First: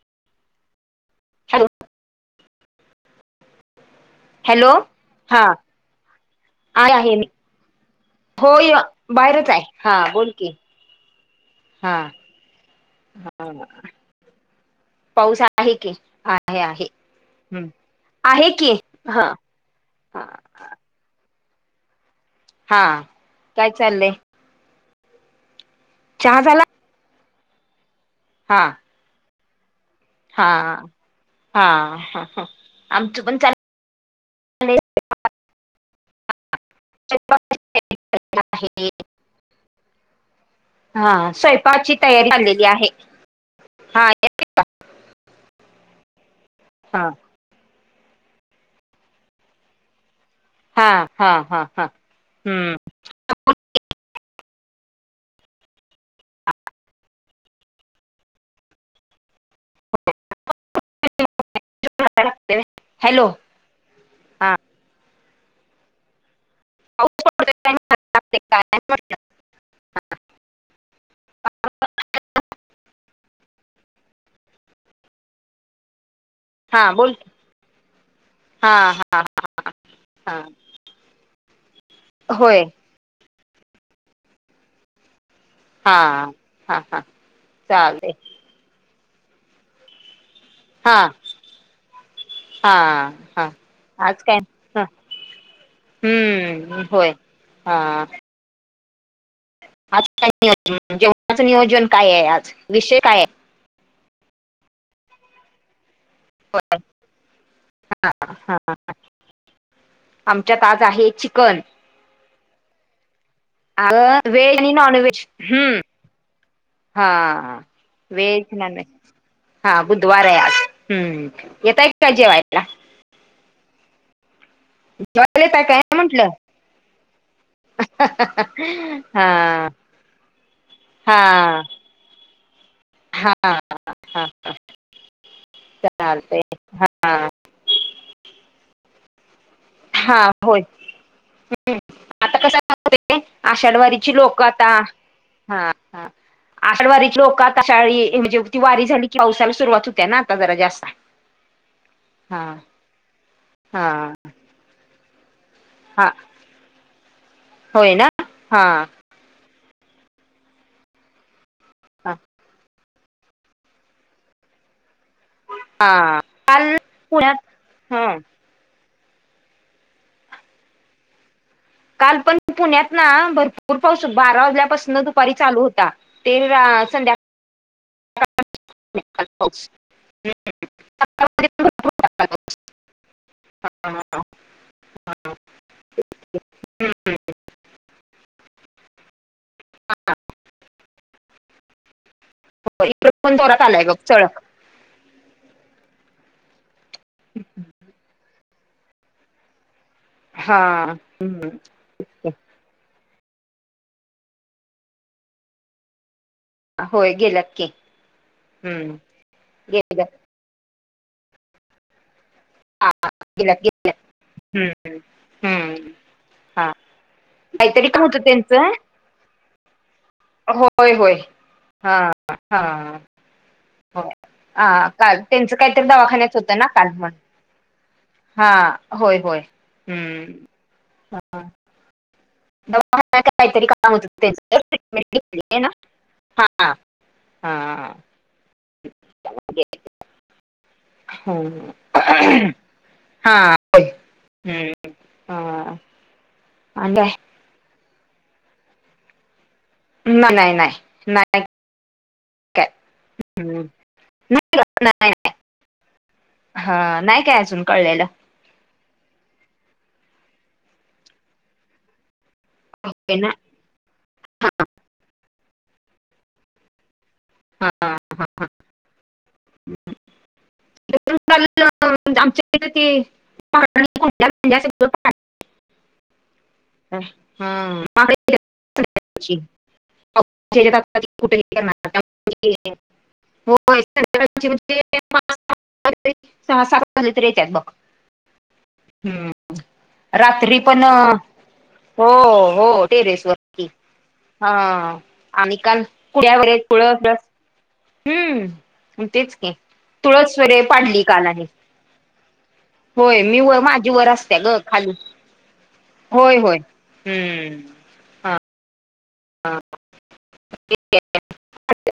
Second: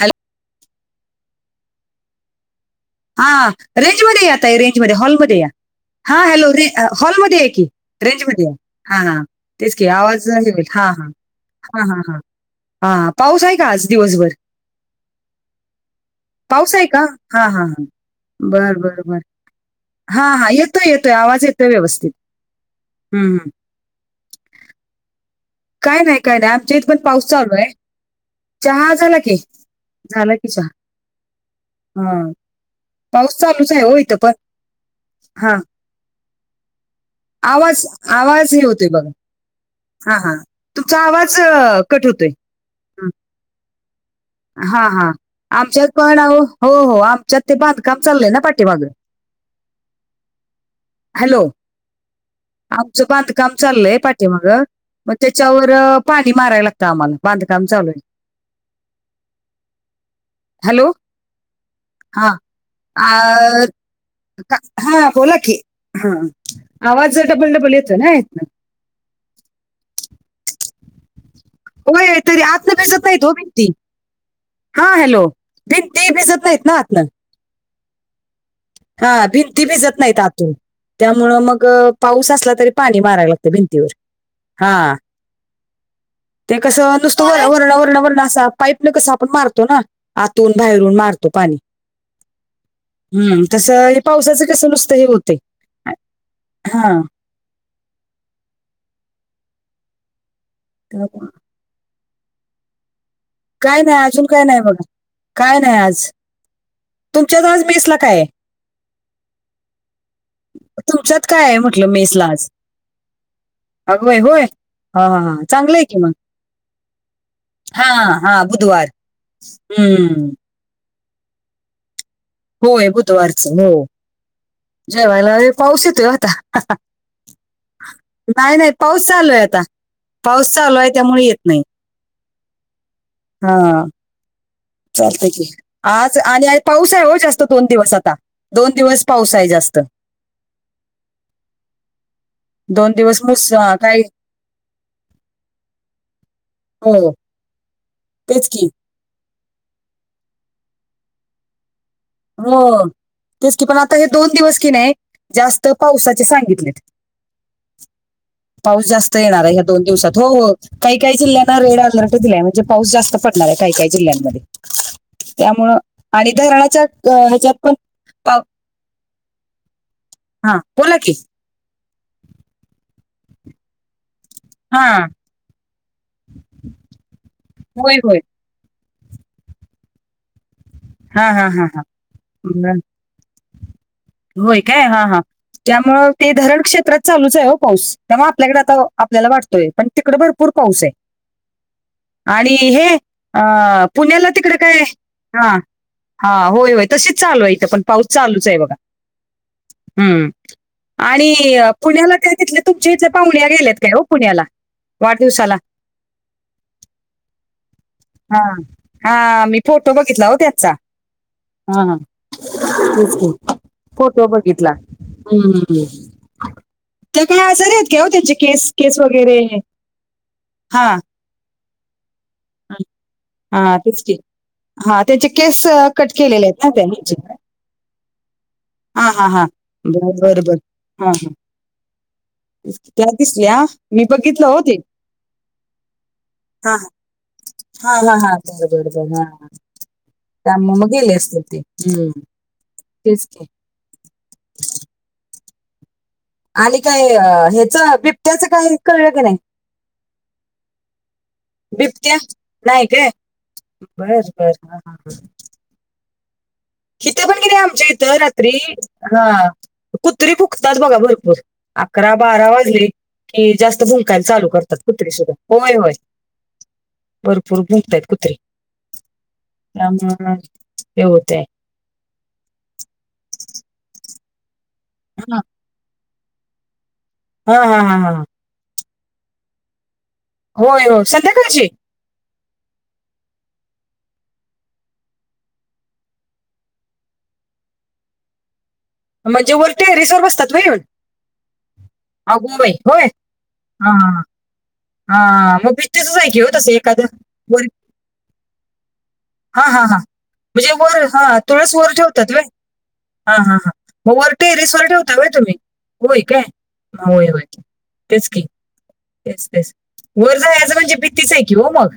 Hello. Hello. हा range मध्ये या तई हॅलो रेंज मध्ये या हॉलमध्ये हा या. हा हॅलो रे आहे आहे मी हॉलमध्ये या की रेंज मध्ये या होय हा हा बाहेरच आहे तेच की हा आवाज बोल की हे होईल. हां हां हा हां हां हां पाऊस आहे हा का आज दिवसभर पाऊस आहे की पाऊस आहे का हा हा हम्म हा. आहे की बरं बर बर हा हा हा येतोय येतोय आवाज येतोय व्यवस्थित. हा हम्म हम्म. काय चाललंय? काय नाही काय चहा नाही झाला आमच्या इथ पण पाऊस चालू आहे हा चहा झाला की. झाला की हा चहा हा हा पाऊस चालू चाय ओ इथ पण चाललंय हा. आवाज आवाज हे होते बघा हा हा. तुमचा हा आवाज स्वयंपाकाची कट होतोय हम्म. हां यालाय. हा हा आमच्यात पण हो हो हा आम च्यात ते बांधकाम चाललंय ना पाटीमागं. हा हा हॅलो हा हा हम्म आमच बांध काम चाललंय पाठी माग त्याच्यावर पाणी मारायला लागतं आम्हाला बांधकाम चालू आहे. हॅलो हा हॅलो आ का हा बोला की हा आवाज पाऊस डबल डबल येतोय ना पडतोय यातन. काय होय तरी आतन कशात नाहीत हो मेंटी. हा हॅलो भिंती भीजत नाहीत ना हा आतनं. बोल हा भिंती भिजत नाही हा आतून त्यामुळं मग पाऊस असला होय तरी पाणी माराय लागत भिंतीवर हा हा ते हा कसं हा नुसतं वरण वरण चालते वरण असा पाईप न कसं आपण मारतो ना. आतून हा बाहेरून मारतो पाणी. हा हम्म, हा तस हे आज काय पावसाचं कस नुसतं हे होते. हम्म, होय हा आज काय नियोजन, त्यामुळं जेवणाचं नियोजन काय आहे आज, विषय काय आहे,? काय नाही अजून काय नाही बघ, काय नाही आज. तुमच्यात आज मेस ला काय आहे? हां. आमच्यात आज आहे चिकन. मेसलाच अगं व्हेज आणि हा हा नॉनव्हेज हा चांगलं हम्म आहे की मग हा हा हा व्हेज बुधवार -नॉनव्हेज, हा बुधवार हम्म आहे आज हम्म, येताय काय जेवाय? होय बुधवारचं हो जेवायला येताय काय पाऊस येतोय ओ म्हंटलं आता. नाही नाही पाऊस चालू आहे आता हा पाऊस चालू आहे त्यामुळे येत हा नाही. [inaudible] हा हा चालतय की आज चालतय आणि पाऊस आहे हा हो जास्त दोन दिवस आता, दोन दिवस पाऊस आहे जास्त. हा होय. हम्म, आता कस दोन ते दिवस मुस अं, काय आषाढवारीची लोक आता हा हा आषाढ हो वारीत लोकात आषाढ म्हणजे तेच ती की वारी झाली पावसाला सुरुवात होते ना आता जरा जास्त. हा हो तेच की पण हा आता हे दोन दिवस की नाही जास्त हा पावसाचे सांगितले. होय ना हा पाऊस जास्त येणार ह्या दोन दिवसात हो काही काही जिल्ह्यांना रेड हा अलर्ट दिलाय म्हणजे पाऊस जास्त पडणार आहे काही काही जिल्ह्यांमध्ये त्यामुळं हा आणि धराणाच्या पुण्यात हा पण हा बोला की काल पण पुण्यात ना भरपूर पाऊस बारा वाज हा ल्यापसन दुपारी चालू होता. ते संध्या होय होय पाऊस हा हा हा हा ब होय काय. हा हा त्यामुळ ते धरण क्षेत्रात चालूच आहे ओ पाऊस त्यामुळे आपल्याकडे आता आपल्याला वाटत य पण तिकड भरपूर पाऊस आहे. आणि हे इकडे पण जोरात अ आलाय बघ पुण्याला चळक तिकडे काय हा हा होय होय तशीच चालू आहे इथं पण पाऊस चालूच आहे बघा. हम्म, हा आणि पुण्याला ते तिथले तुमच्या इथले पाहुण्या गेलेत काय ओ पुण्याला वाढदिवसाला होय गेल्यात की हा हम्म हा मी फोटो गेल्यात बघितला ओ त्याचा हा ह हा तेच की गेल्यात फोटो बघितला. हम्म हम्म हम्म हम्म हा ते काय आजरी आहेत काहीतरी काय काम ओ होतं त्यांचे त्यांचं केस केस वगैरे. होय हा [inaudible] होय हा हा! हा तेच की आ हां, का त्याचे त्यांचं केस काहीतरी अ, कट दवाखान्याच केलेले होत आहेत ना त्या काल पण. ह्याचे? हा हां, होय, हां, होय हां. बरं, हूं बरं, बरं. हां, हां. हा! त्या दिसल्या काम मी होतं बघितलं ओ त्यांचं ते. ट्रीटमेंट घेतली ना हा हा हा हा हा, बर बर बर हा! त्यामुळं मग गेले असतेल ते हम्म. हूं तेच की. हूं हा! आणि काय ह्याच बिबट्याचं, काही कळलं की नाही? ना नाही, नाही, नाही. बिबट्या, नाही काय हम्म. बर नाही ग, नाही. बर. हा नाही काय की अजून आमच्या कळलेलं. इथं रात्री हं कुत्री भुकतात बघा भरपूर, अकरा बारा वाज लीं होय ना की जास्त भुं कायला चालू करतात कुत्रीे सुद्धा, होय, होय भरपूर हा. भुंकताय कुत्रीे. ते आमच्या मनात ते होतंय. आमच्याकडे [unintelligible] [unintelligible] हं हां, हां, हां, हां. [unintelligible] ची होय, होय. संध्याकाळची [unintelligible] होय [unintelligible] सहा सहा मदे तरी येत्यात बग. म्हणजे हूं वर टेरेसवर बसतात रात्री व्हय येऊन पण हो, अगो हो बाई होय टेरेस वरती हां, हां, हां. हा! आणि हां, मग काल भिंतीचंच आहे की हो कुड्यावर एक तसं कुळ हूं! एखादं वर तेच की हां हां हां तुळस वगैरे म्हणजे पाडली वर, काल हा आणि तुळस वर ठेवतात वय. होय हा मी हा व हा माझी मग वर असते ग टेरीस वर खाली ठेवता व्हयं तुम्ही. होय काय, होय, होय तेच की. तेस, तेस वर जायाच म्हणजे भीतीच आहे की हो मग.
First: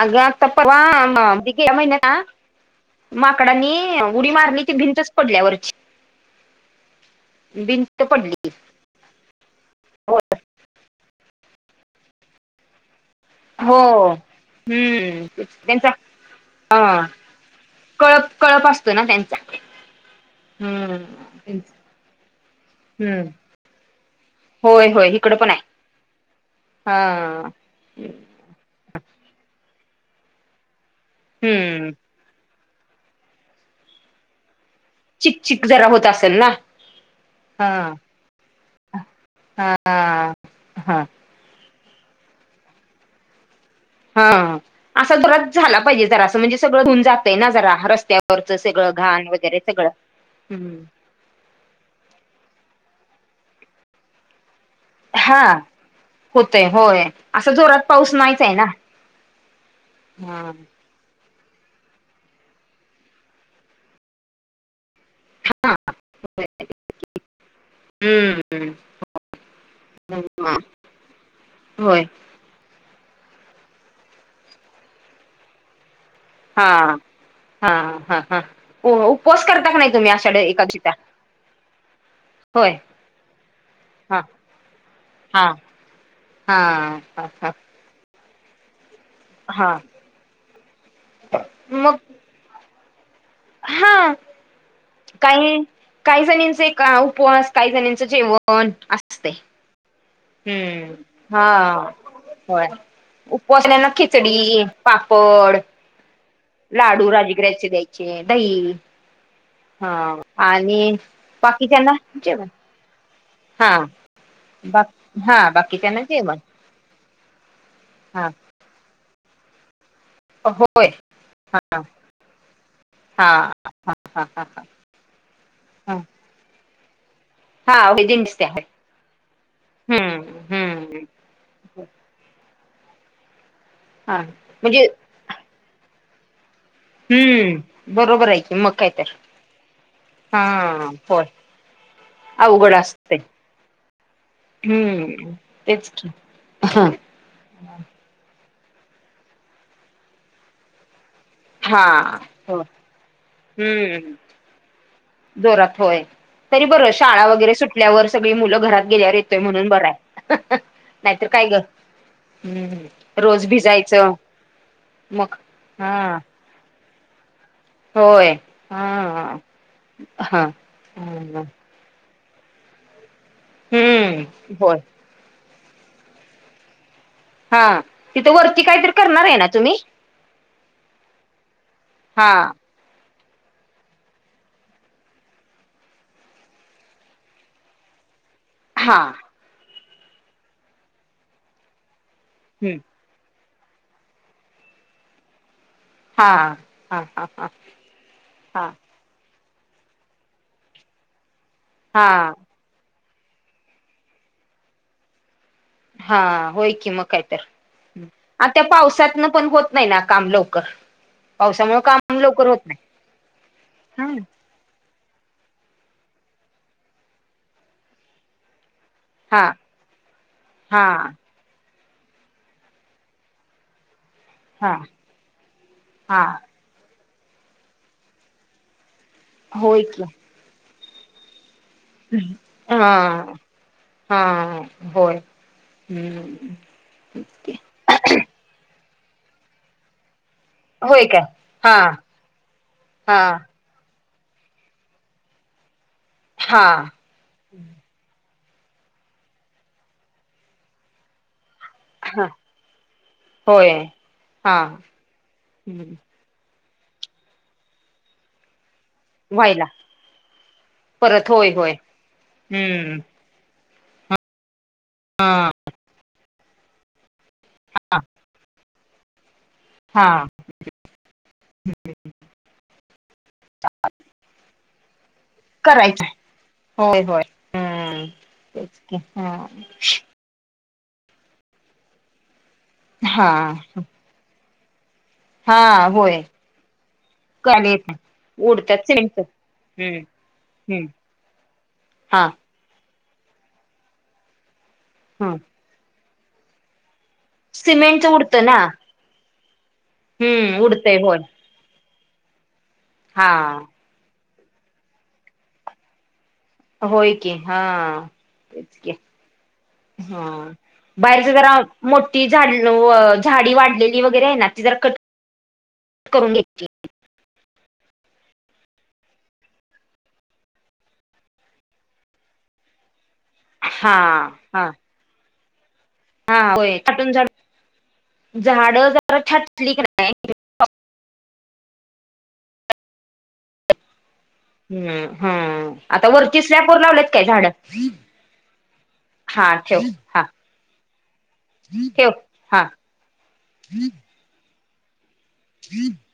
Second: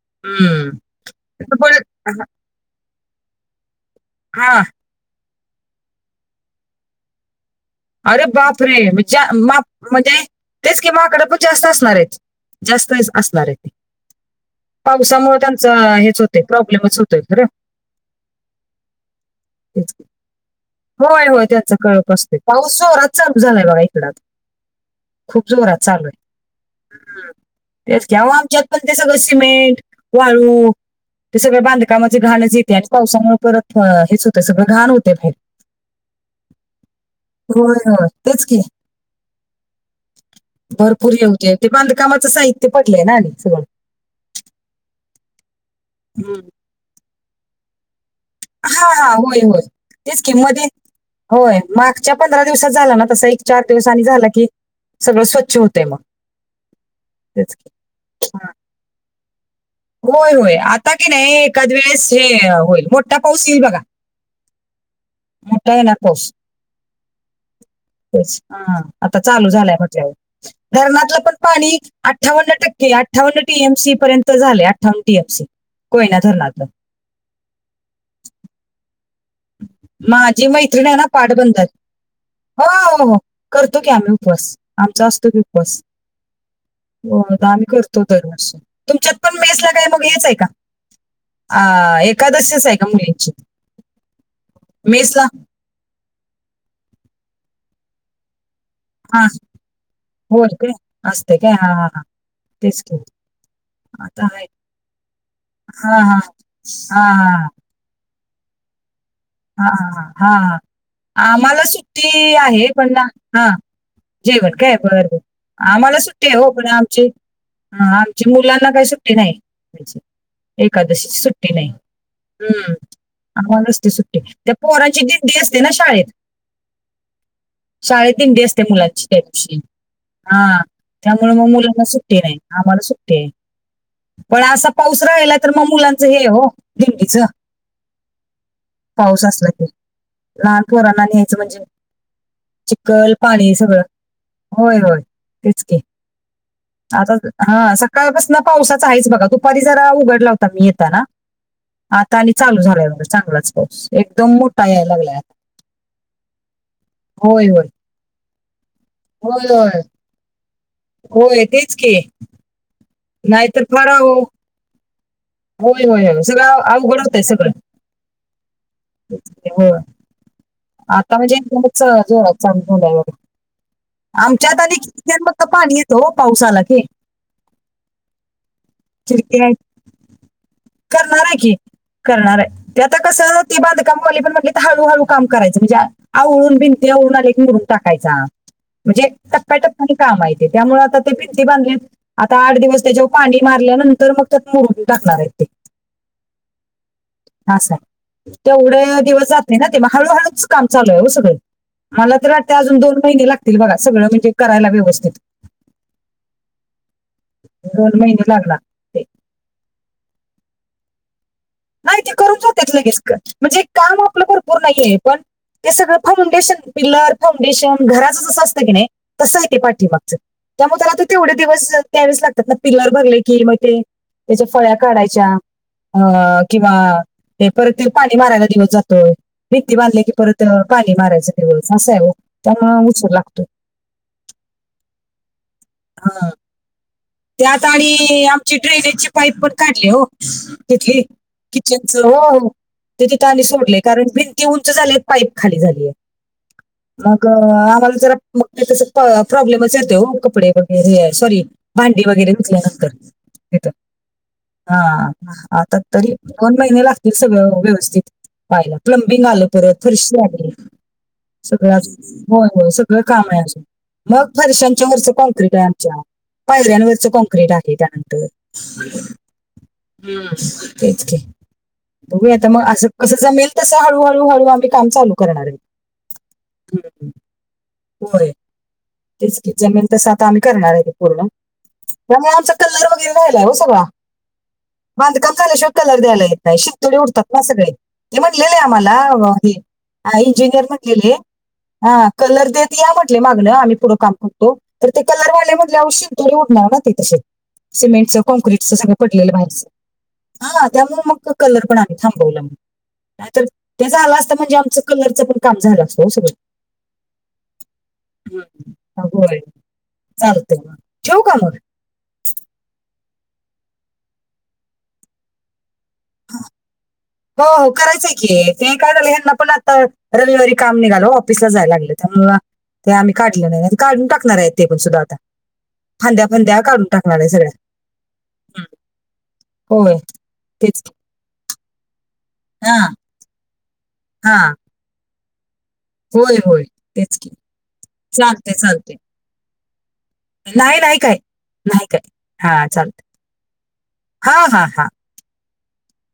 आगं आता हम्म. परवा हा ती गेल्या पण महिन्यात ना. माकडांनी उडी हां मारली ती भिंतच पडल्या वरची भिंत अरे पडली बापरे! च्या माप हो म्हणजे तेच की माकड पण जास्त असणार आहे जास्त असणार आहे ते, हो पावसामूळ हम्म त्यांचं त्यांचा हेच होत प्रॉब्लेमच अ होतोय खर. कळप, कळप असतो ना त्यांचा. तेच की. हम्म होय, होय त्यांचा कळप असतोय, पाऊस जोरात हम्म चालू झालाय बघा इकड आता. होय, होय हीकड खूप पण आहे. चालू जोरात आहे हा तेच की अहो आमच्यात पण ते सगळं सिमेंट, वाळू, ते सगळं हम्म बांधकामाची घाणच येतेयां. पावसामुळं परत हं हेच होत सगळं घाण होत चिक -चिक जरा होत असेल ना? हा होय -होय तेच की हा हा भरपूर हे होतंय. ते बांधकामाचं साहित्य पडलंय ना आणि सगळं. हा असा जोरात झाला पाहिजे जरा असं हम्म. म्हणजे, सगळं धुवून जातय ना जरा रस्त्या वरच हा सगळं हा घाण होय वगैरे होय सगळं तेच की मध्ये हूं. होय मागच्या पंधरा दिवसात झाला ना तस एक चार दिवस आणि झाला की सगळं हा स्वच्छ होतंय मग होतय होय असं तेच की. जोरात पाऊस नाहीच हा. आहे ना. होय हा होय आता की नाही एखकाद वेळेस हे होईल मोठा पाऊस येईल बघा. मोठा येणार पाऊस. ते ह हम्म आता चालू झालंय म्हटल्यावर धरणातलं पण पाणी होय अठ्ठावन्न टक्के अठाव्न टीम सी पर्यंत झाले आठावन्न टीम सी. कोयना धरणात. हा हा हा हा. उपवास करता का नाही तुम्ही आषाढी माझी मैत्रीण एकादशीचा? आहे ना पाटबंधात हो होय हो हो करतो की आम्ही हा उपवास आमचा असतो की हा उपवास. हा ह हा. त दरवर्षी तुमच्यात पण मेसला हा काय मग हेच आहे का. मग कदासच आहे का मुलींची. हा मेसला काय. काही जणीचा एक उपवास काही जणचं जेवण. हा असते होर का असस्ते का हा ह ह. हो उपासण्याना आहे खिचडी पापड. हा हा. हा लाडू हा राजगिरा्याचे द्यायचे दही हा हा आणि आम्हाला बाकीच्यांना सुट्टी जेवण आहे पण ना. हा जेवण काय बा बरोबर हा आम्हाला बाकीच्यांना सुट्टी आहे जेवण हो पण आमची. हा आमची मुलांना काही सुटी नाही. होय एकादशीची सुट्टी नाही हा हम्म हा आ्हा नसते सुट्टी. हा हा परांची दिंडी असते ना हा शाळेत हा शाळेत वेजिंग्स तंडी ते असते आहेत मुलांची. हम्म हा हम्म त्यामुळे मग मुलांना सुट्टी नाही आम्हाला सुट्टी आहे. हा पण असा म्हणजे पाऊस राहिला तर मग मुलांच हे हो. दिंडीच हम्म बरोबर आहेय क मकाय. पाऊस असला क लहान पोरांना होय न्यायचं म्हणजे अवघड चिखल असते पाणी सगळं होय होय हम्म तेचक तेच की आताच हा सकाळपासन पावसाचा आहेच बघा दुपारी जरा उघडला होता मी येेत ना. हा आता आणि चालू हो झालाय मझ चांगलाच पाऊस हम्म एकदम मोठा याय लागला जोरात होय तरी बरं शाळा होय वगैरे होय. सुटल्यावर सगळी मुलं घरात गेल्यावर येतोय होय म्हणून होय बर आहे नाहीतर होय काय ग तेच की हम्. रोज नाहीतर फार भिजायचं. अहो मग होय हा होय होय सगळ आवघ घडवतय सगळं. होय हा होय हा. आता हम्म म्हणजेां आमच्यात आ होय मग पाणी येतं पावसाला क हा तिथं वरती काहीतरी करणार आहे ना खिडक्या तुम्ही. करणार आहे की हा करणार आहे ते आता कस बांधकामवाली पण म्हणली तर हळू हळू काम करायच म्हणजे आवळून भिनती आवळून आले म्हून टाकायचा हा म्हणजे काम मा त्यामुळे आता ते भिंती बांधलेत आता आठ हम्म दिवस त्याच्या पाणी मारल्यानंतर मग त्यात मुरून टाकणार आहेत ते. हा हा हा हा ह हा तेवढ्या दिवसात. ते ना ते म हळू-हळूच काम चालू आहे ओ सगळे हा माला तर ते अजून दोन महिने लागतील बघा, सगळं म्हणजे करायला व्यवस्थित. हा होय की मग कायतर, दोन महिने आ लागणार त्या ते पावसातन पण होत नाही ना काम लवकर. पावसामुळे नाही ते काम करून लवकर होत जात्यांत लगेचकण म्हणजे काम नाही आपलं पोर नाहीेये पण ते सगळं फाउंडेशन, पिल्लर, फाउंडेशन घराचं जसं असतं की नाही तस आहे हा ते पाठीमागचं, त्यामुळे हा त्याला त तेवढे दिवस द्यावेच लागतात ना पिलर भरलं की म ते त्याच्या फळ्या हा काढायच्या हा अ किंवा हे परत पाणी मारायला दिवसं जातोय भित्ती बांधल्या की परत पाणी मारायच. तेव अस आहे ओ त्यामूळ उशीर लागतो. हा हा बोल हूं! त्या आता आणि आमची ड्रेनेजची पाईप पण काढली हो. तिथली होय काय हा किचनचं हो तेथे हा तानी सोडल कारण फी ती उंच झालेय पाईप खाली झालीयां हा! मग आम्हाला जरा मगं तेचा तसा प्रॉब्लेमच येते हो कपडे वगैरे सॉरी. भांडी हा वगैरे विकल्यानंतर तिथ होय हा आता तरी. दोन महिने लागतील, सगळं व्यवस्थित पाहायला प्लंमबिंग आलं व्हायला परत फरशी आली. परत होय होय सगळं अजु होय, होय हम्म सगळं काम आहे आजून. मग फर्शांच्या वरच हा कोंकरीट आहे आमच्या पायऱ्यांवरच कोंक क्रीट आहे त्यानंतर हा तेच की. बघू यां आता म असं कसं जमेल तस हळू-हळू, हळू आम्ही काम चालू करणार आहे. करायचं होय, होय हूं! होय ते च की. तेच की जमेल तसं आता आम्ही करणार आहे ते पूर्ण त्यामुळे आमचा कल्लर वगैरे हा राहिला हो सगळा. बांधकाम केल्याशिवाय हा कलर होय दयायला येत नाही, शिंतोडे उडतात ना कळालं सगळे. येत ते म्हणलेले उडत्यात आम्हाला सिमेंटच हम्म आ इंजिनियर हम्म म्हणलेले हा कलर देत ते यां म्हटले मागन, आम्ही पुढे काम करतो तर ते हा! ते म्हणले आओ शिंतोडे उडणार ना तिथं, सिमेंट सिमेंटच च उडतं ना काँकरीट च पडलेलं बाहेरच, हम्म हा उडतंय त्यामुळे होय मग कलर पण आमी थांबवला म हा नाहीतर ते झाल असता म्हणजे आमचं कलरचंपण काम झाल असत हो सगळं. होय, की हा! हम्म. की होय हा चालतंय मग ठेवू बाहेरच का जरा मग आव मोठी झाडी व झाडी वाढलेली वगैरे आहे ना ती जरा कट करून घ्यायची. हो हो करायचंय की ते काढायला ह्याना पण आता रविवारी काम निघाल हो, ऑफिसला जायला लागलं त्यामुळ. ते आम्ही काढले नाही, नाही त हा काढून टाकणार आहेत हा ते पण सुद्धा आता. फांद्या, हा फांद्या होय काढून छाटून टाकणार ये झाड सगळ्या झाड जरा छाटली क होय. तेच. हा! हा! हूं हं आता होय वरती होय स्लॅप वर लावले की तेच काय झाड? चालते चालते हा ठेव हा! नाही, नाही काय, नाही काय, हा चाल हा हा हा. [inaudible]